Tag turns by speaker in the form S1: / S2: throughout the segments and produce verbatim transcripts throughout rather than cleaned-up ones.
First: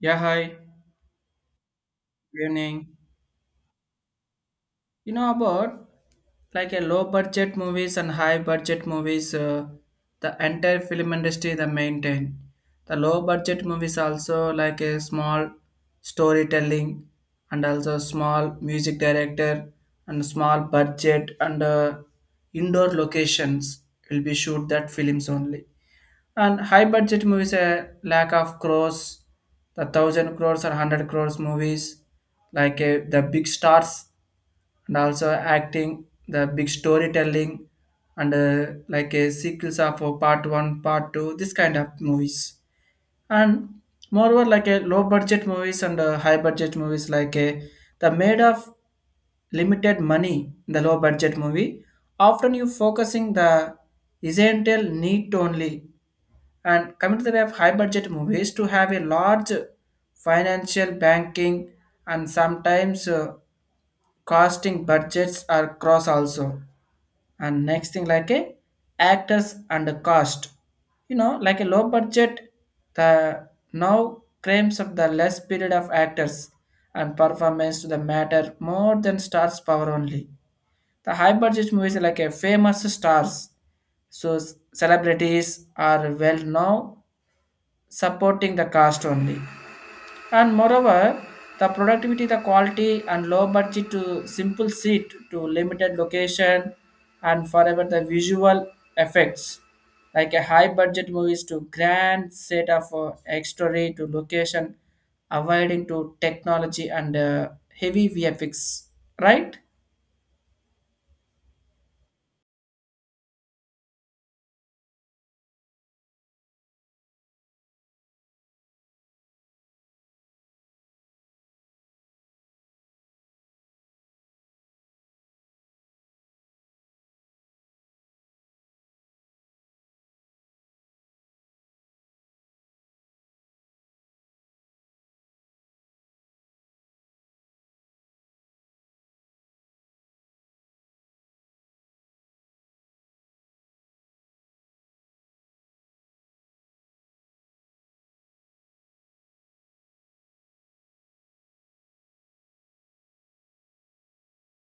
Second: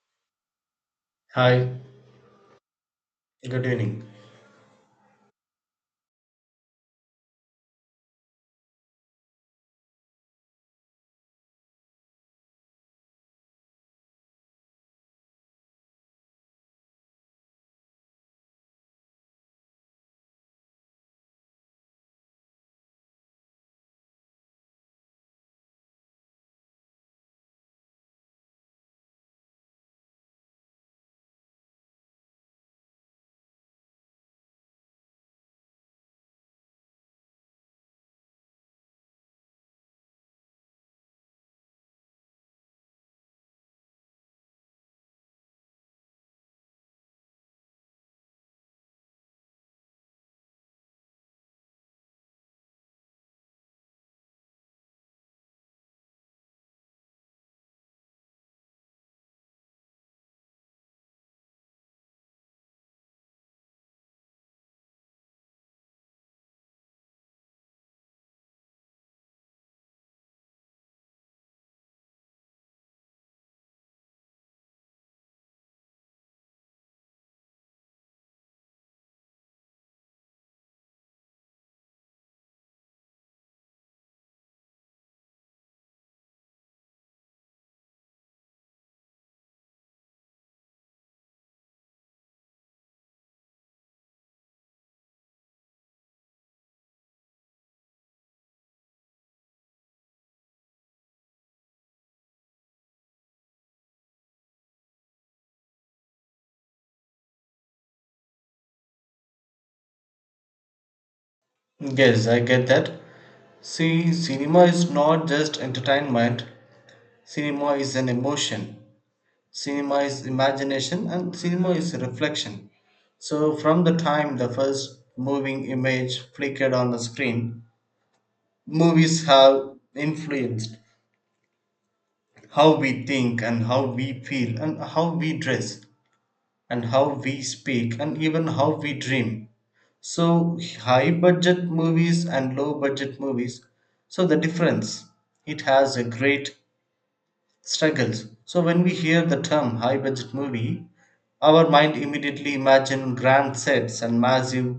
S1: Yeah, hi.
S2: Hi,
S1: Good evening.
S2: good evening.
S1: You know about like a low budget movies and high budget movies, uh, the entire film industry they maintain. The low budget movies also like a small storytelling and also small music director and small budget and uh, indoor locations will be shoot that films only. And high budget movies, a lack of crores, the thousand crores or hundred crores movies, like uh, the big stars and also acting, the big storytelling, and uh, like a sequels of uh, part one, part two, this kind of movies. And moreover, like a low budget movies and uh, high budget movies, like a the made of limited money in the low budget movie often you focusing the essential need only and coming to the way of high budget movies, to have a large financial banking and sometimes uh, costing budgets are cross also. And next thing like a actors and the cost. You know, like a low budget, the now claims of the less period of actors and performance to the matter more than stars power only. The high budget movies are like a famous stars so s- celebrities are well known supporting the cost only. And moreover, the productivity, the quality, and low budget to simple seat to limited location, and forever the visual effects like a high budget movies to grand set of uh, story to location, avoiding to technology and uh, heavy V F X, right?
S2: Yes, I get that. See, cinema is not just entertainment, cinema is an emotion, cinema is imagination, and cinema is reflection. So, from the time the first moving image flickered on the screen, movies have influenced how we think and how we feel and how we dress and how we speak and even how we dream. So high budget movies and low budget movies. So the difference it has a great struggles. So when we hear the term high budget movie, our mind immediately imagine grand sets and massive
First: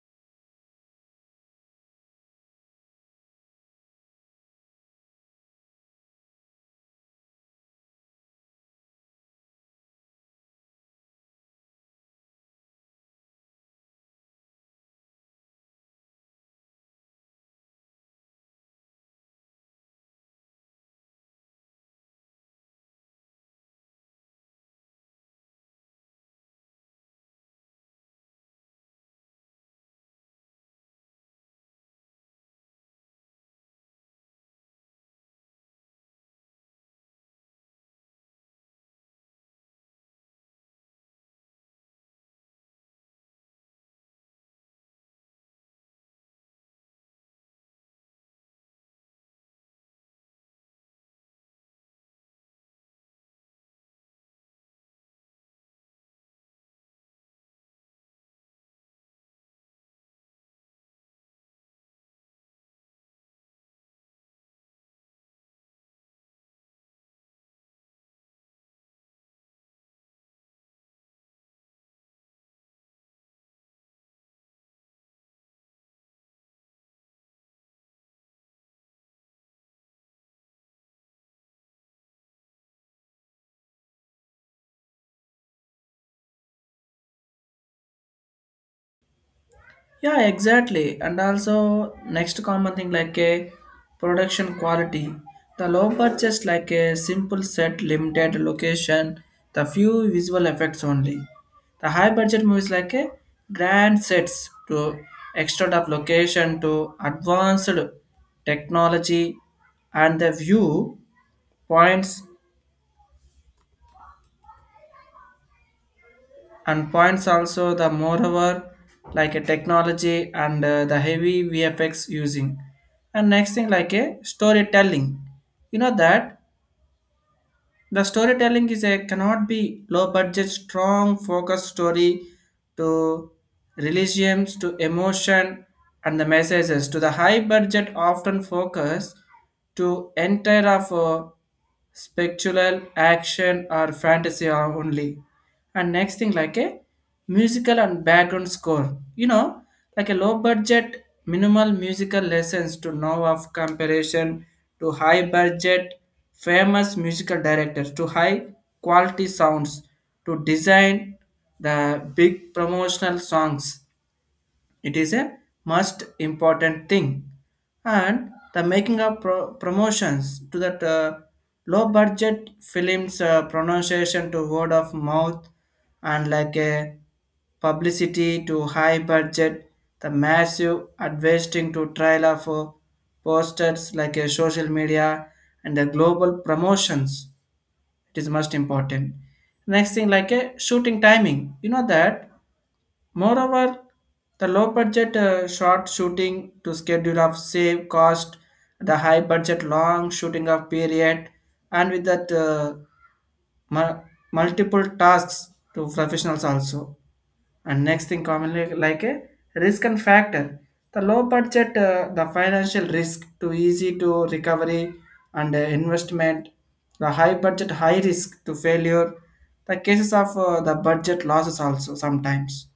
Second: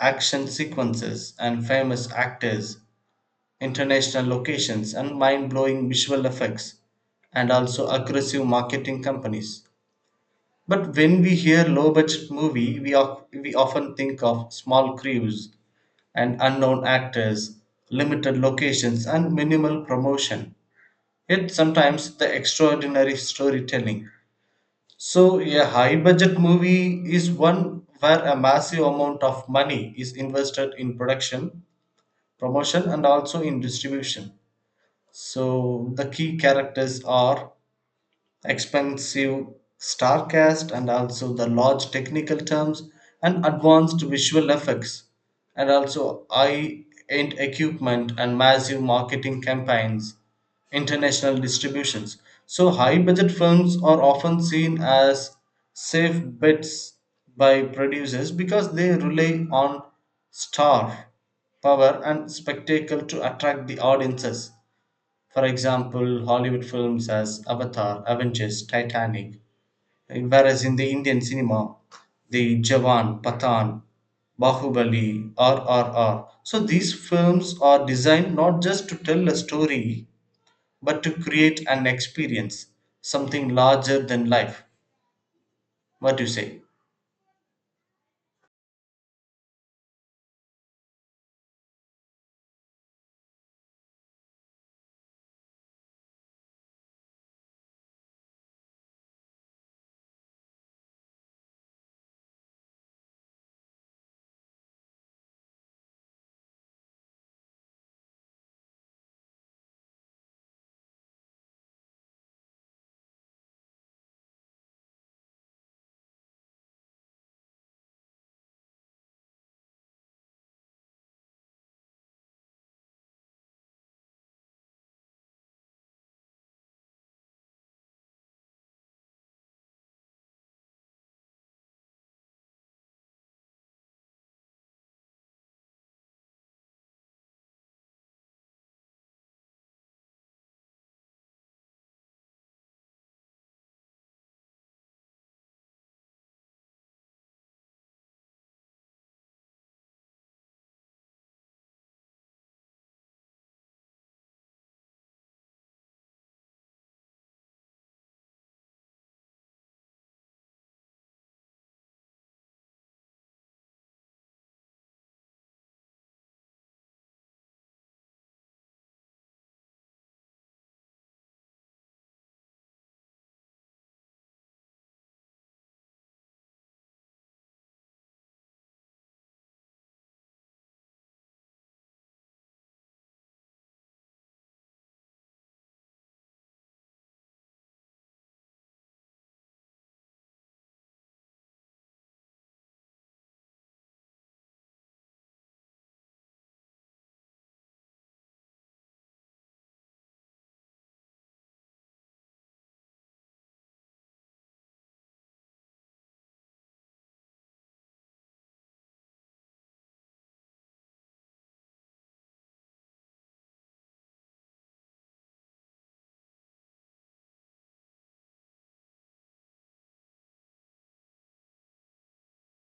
S2: action sequences and famous actors, international locations and mind-blowing visual effects and also aggressive marketing companies. But when we hear low budget movie, we, of, we often think of small crews and unknown actors, limited locations, and minimal promotion. Yet sometimes the extraordinary storytelling. So, a high budget movie is one where a massive amount of money is invested in production, promotion, and also in distribution. So, the key characters are expensive star cast and also the large technical terms and advanced visual effects and also high end equipment and massive marketing campaigns, international distributions. So, high budget films are often seen as safe bets by producers because they rely on star power and spectacle to attract the audiences, for example, Hollywood films as Avatar, Avengers, Titanic, whereas in the Indian cinema, the Jawan, Pathan, Bahubali, R R R. So these films are designed not just to tell a story, but to create an experience, something larger than life. What do you say?
S1: Yeah, exactly. And also, next common thing like a production quality. The low purchase like a simple set, limited location, the few visual effects only. The high budget movies like a grand sets to extent of location to advanced technology and the view points and points also the moreover like a technology and uh, the heavy vfx using and next thing like a storytelling you know that the storytelling is a cannot be low budget strong focus story to religions to emotion and the messages to the high budget often focus to entire of uh, spectral action or fantasy are only and next thing like a musical and background score you know like a low budget minimal musical lessons to know of comparison to high budget famous musical directors to high quality sounds to design the big promotional songs it is a most important thing. And the making of pro- promotions to that uh, low budget films uh, pronunciation to word of mouth and like a publicity to high budget, the massive advertising to trailer for posters like a social media and the global promotions. It is most important. Next thing like a shooting timing. You know that moreover, the low budget uh, short shooting to schedule of save cost, the high budget long shooting of period, and with that uh, mul- multiple tasks to professionals also. And next thing commonly like a risk and factor. The low budget, uh, the financial risk to easy to recovery and uh, investment. The high budget, high risk to failure. The cases of uh, the budget losses also sometimes,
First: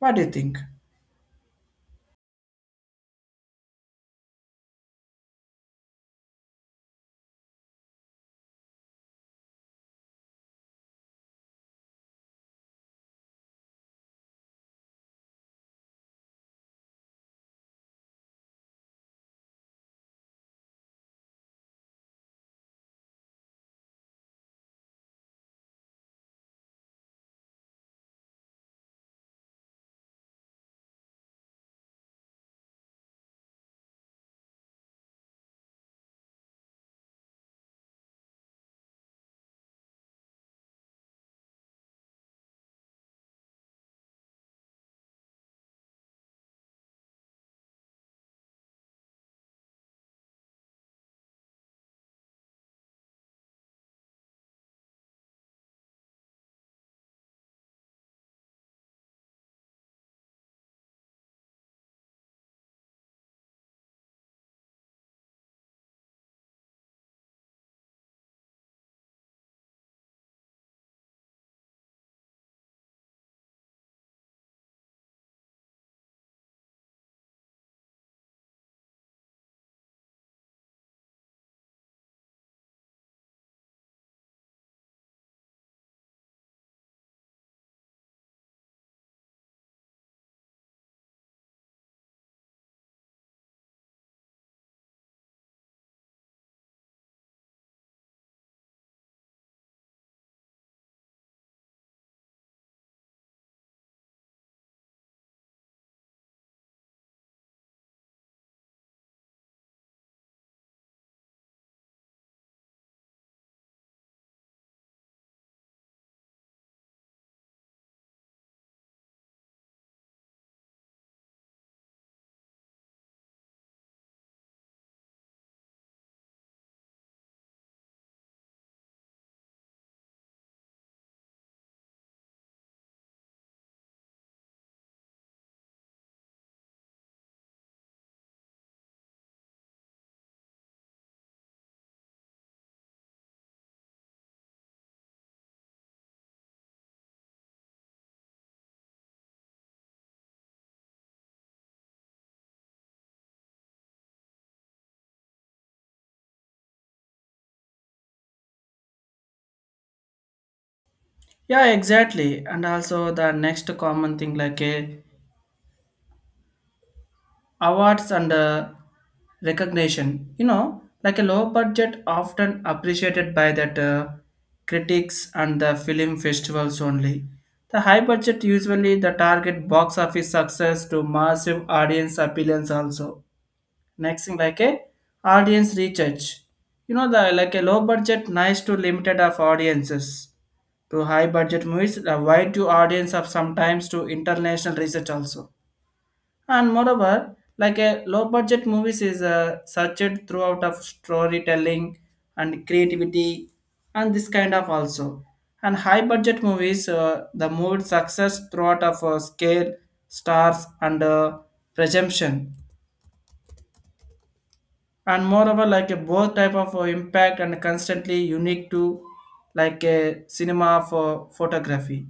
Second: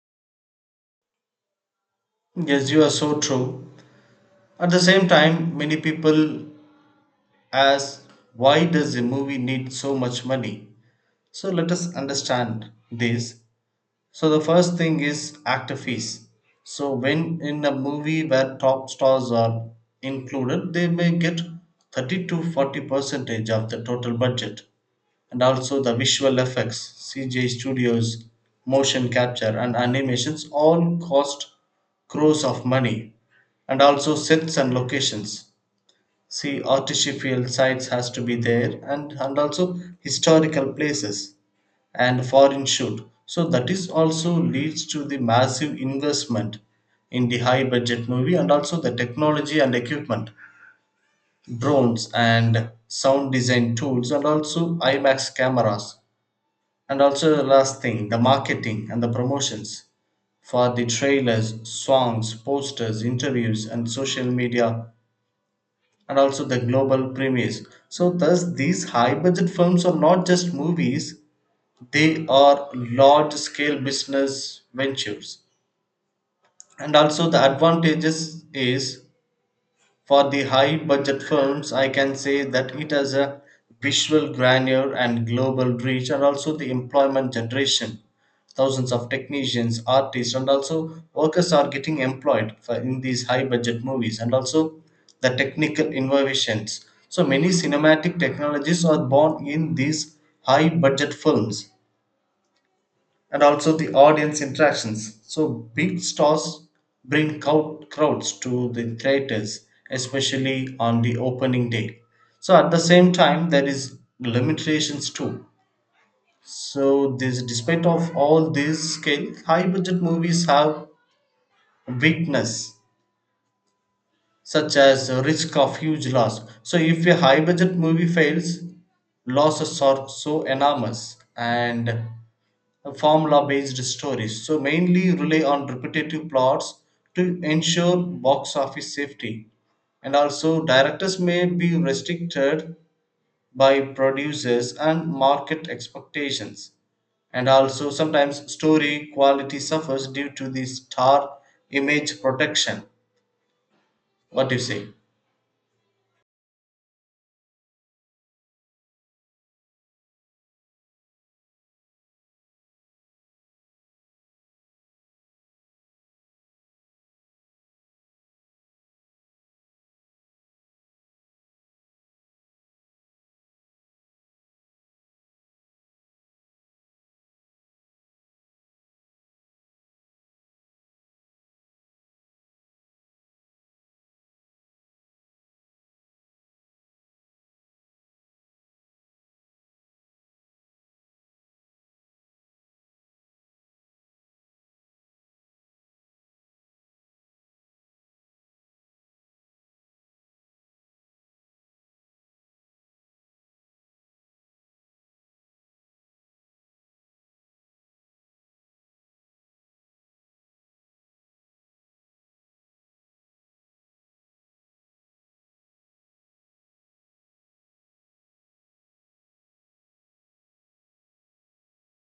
S1: what do you think?
S2: Yes, you are so true. At the same time, many people ask, why does a movie need so much money? So let us understand this. So the first thing is actor fees. So when in a movie where top stars are included, they may get thirty to forty percentage of the total budget, and also the visual effects, C J studios, motion capture, and animations all cost crores of money, and also sets and locations. See, artificial sites has to be there, and and also historical places and foreign should. So that is also leads to the massive investment in the high budget movie and also the technology and equipment, drones and sound design tools and also IMAX cameras. And also the last thing, the marketing and the promotions for the trailers, songs, posters, interviews, and social media, and also the global premieres. So, thus, these high budget films are not just movies, they are large scale business ventures, and also the advantages is for the high budget films, I can say that it has a visual grandeur and global reach, and also the employment generation, thousands of technicians, artists, and also workers are getting employed for in these high budget movies, and also the technical innovations, so many cinematic technologies are born in these high budget films, and also the audience interactions. So big stars bring crowd, crowds to the theaters, especially on the opening day. So at the same time, there is limitations too. So this, despite of all this scale, high budget movies have weakness such as risk of huge loss. So if a high budget movie fails, losses are so enormous, and formula-based stories, so mainly rely on repetitive plots to ensure box office safety. And also, directors may be restricted by producers and market expectations. And also, sometimes story quality suffers due to the star image protection. What do you say?
S1: Yeah, exactly. And also the next common thing like a awards and uh, recognition. You know, like a low budget often appreciated by that uh, critics and the film festivals only. The high budget usually the target box office success to massive audience appeals also. Next thing like a audience research. You know the like a low budget nice to limited of audiences to high budget movies, a wide to audience of sometimes to international research also. And moreover, like a low budget movies is uh, searched throughout of storytelling and creativity and this kind of also. And high budget movies, uh, the mood success throughout of uh, scale, stars and uh, presumption. And moreover, like a both type of uh, impact and constantly unique to like a cinema for photography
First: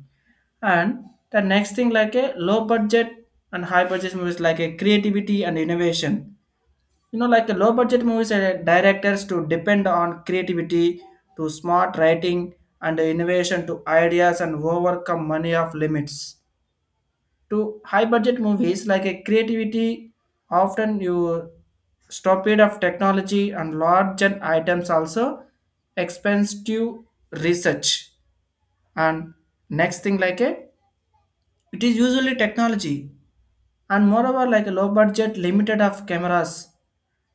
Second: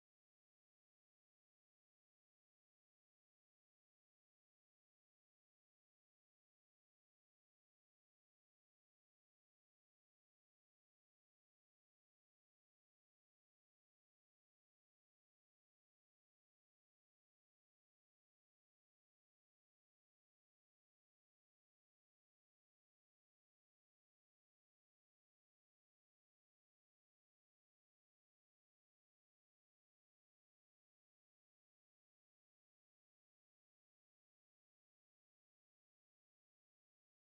S1: and the next thing like a low budget and high budget movies like a creativity and innovation, you know, like a low budget movies uh, directors to depend on creativity to smart writing and innovation to ideas and overcome money of limits to high budget movies like a creativity often you stop it of technology and large and items also expensive research and next thing like a it is usually technology and moreover like a low budget limited of cameras.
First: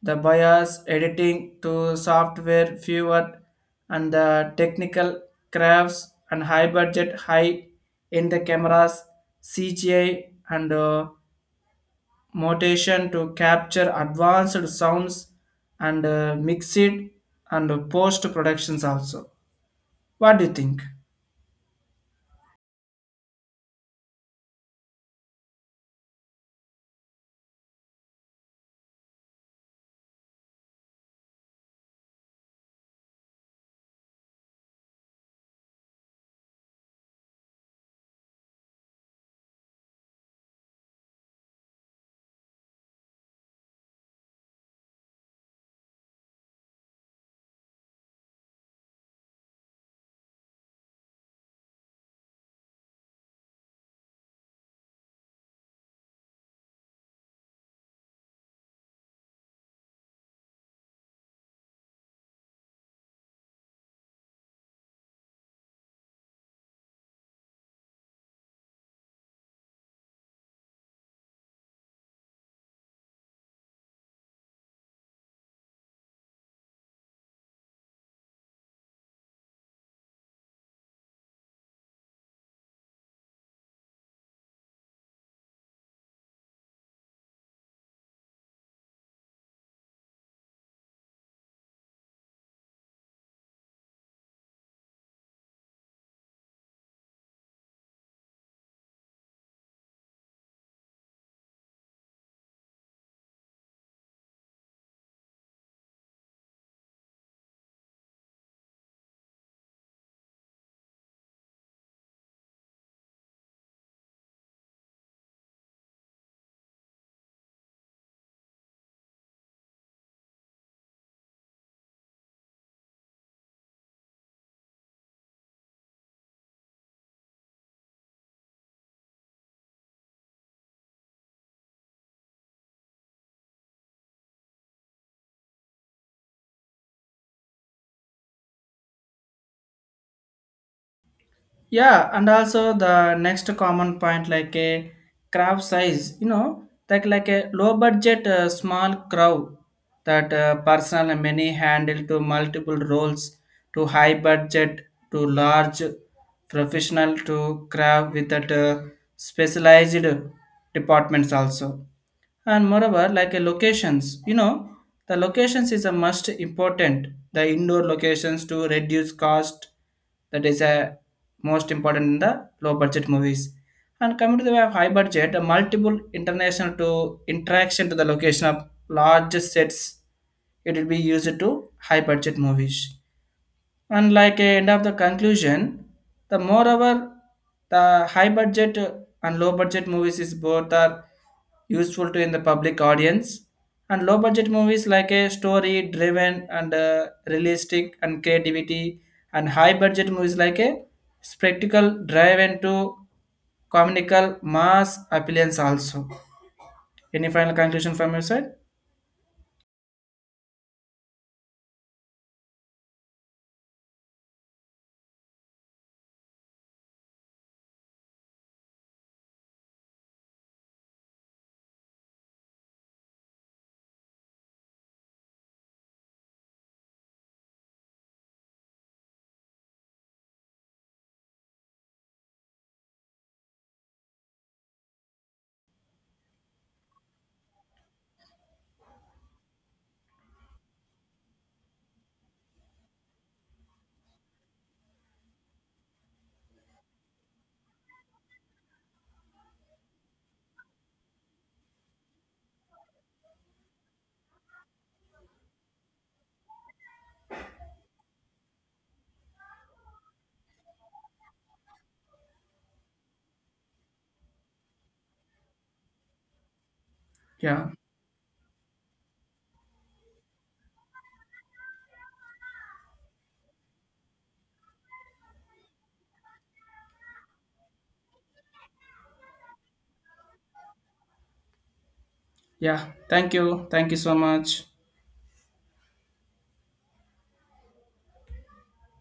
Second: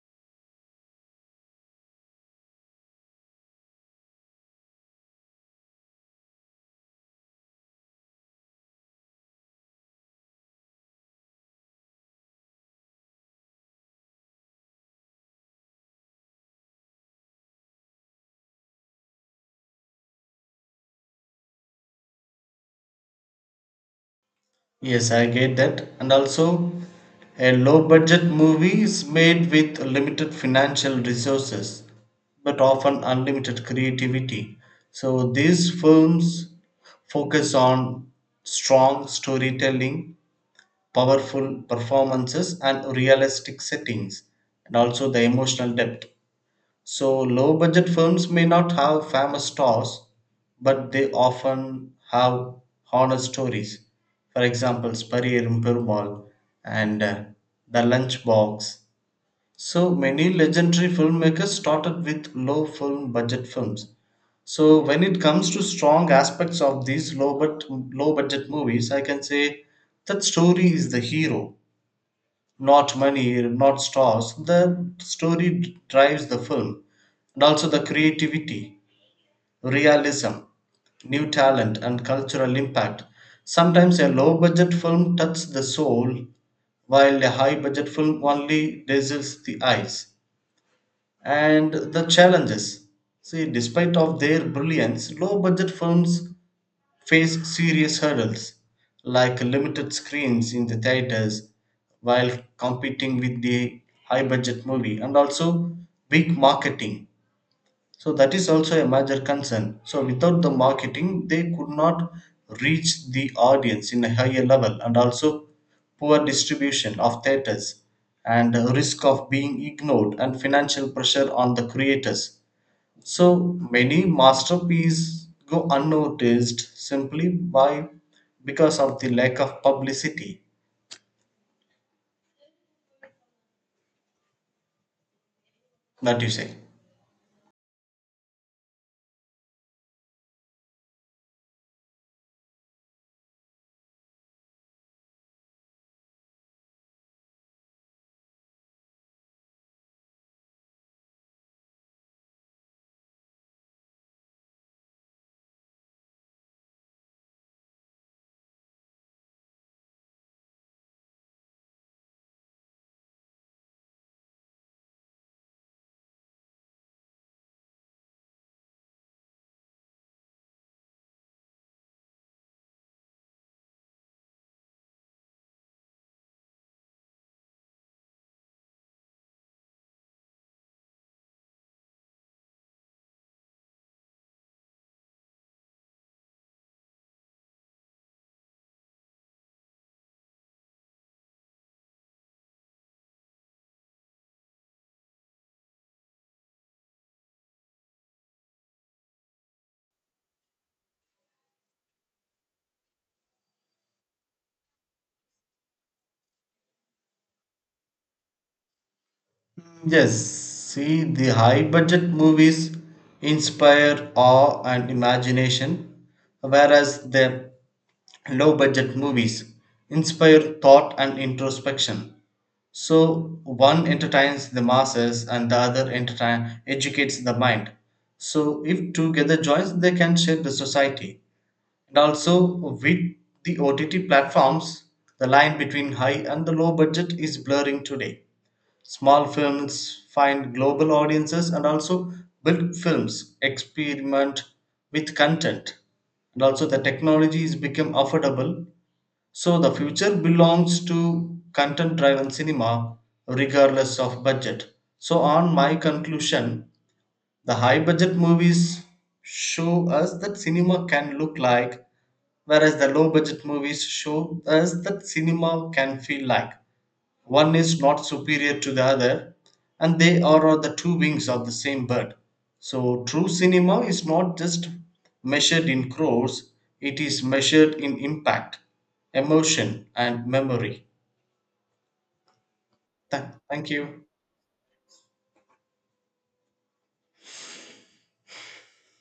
S1: The bias, editing to software, fewer and the technical crafts and high budget, high in the cameras, C G I and uh, motion to capture advanced sounds and uh, mix it and post productions also. What do you think?
S2: Yes, I get that. And also, a low budget movie is made with limited financial resources, but often unlimited creativity. So, these films focus on strong storytelling, powerful performances, and realistic settings, and also the emotional depth. So low budget films may not have famous stars, but they often have honest stories. For example, Spariyerum Perumal and uh, The Lunchbox. So many legendary filmmakers started with low film budget films. So when it comes to strong aspects of these low but low budget movies, I can say that story is the hero, not money, not stars. The story drives the film, and also the creativity, realism, new talent, and cultural impact. Sometimes a low budget film touches the soul, while a high budget film only dazzles the eyes. And the challenges. See, despite of their brilliance, low budget films face serious hurdles like limited screens in the theaters while competing with the high budget movie, and also big marketing, so that is also a major concern, so without the marketing they could not reach the audience in a higher level, and also poor distribution of theaters and risk of being ignored and financial pressure on the creators, so many masterpieces go unnoticed simply by because of the lack of publicity, that you say.
S1: Yeah, and also the next common point like a crowd size, you know, like like a low budget uh, small crowd that uh, personal and many handle to multiple roles to high budget to large professional to crowd with that uh, specialized departments also and moreover like a locations, you know, the locations is a must important, the indoor locations to reduce cost, that is a most important in the low budget movies and coming to the way of high budget a multiple international to interaction to the location of large sets it will be used to high budget movies and like a end of the conclusion, the moreover, the high budget and low budget movies is both are useful to in the public audience. And low budget movies like a story driven and uh, realistic and creativity, and high budget movies like a spectacle driven to comical mass appearance also. Any final conclusion from your side?
S2: Yes, see the high budget movies inspire awe and imagination, whereas the low budget movies inspire thought and introspection. So one entertains the masses and the other entertain educates the mind. So if together joins, they can shape the society. And also with the O T T platforms, the line between high and the low budget is blurring today. Small films find global audiences and also big films experiment with content. And also the technology is become affordable. So the future belongs to content driven cinema regardless of budget. So on my conclusion, the high budget movies show us that cinema can look like, whereas the low budget movies show us that cinema can feel like, one
S1: Yeah,
S2: is not superior to the other, and they are the two wings of the same bird. So, true cinema is not just measured in crores, it is measured in impact, emotion, and memory.
S1: yeah. Thank
S2: Tha-
S1: you.
S2: thank
S1: Thank you
S2: you.
S1: so much.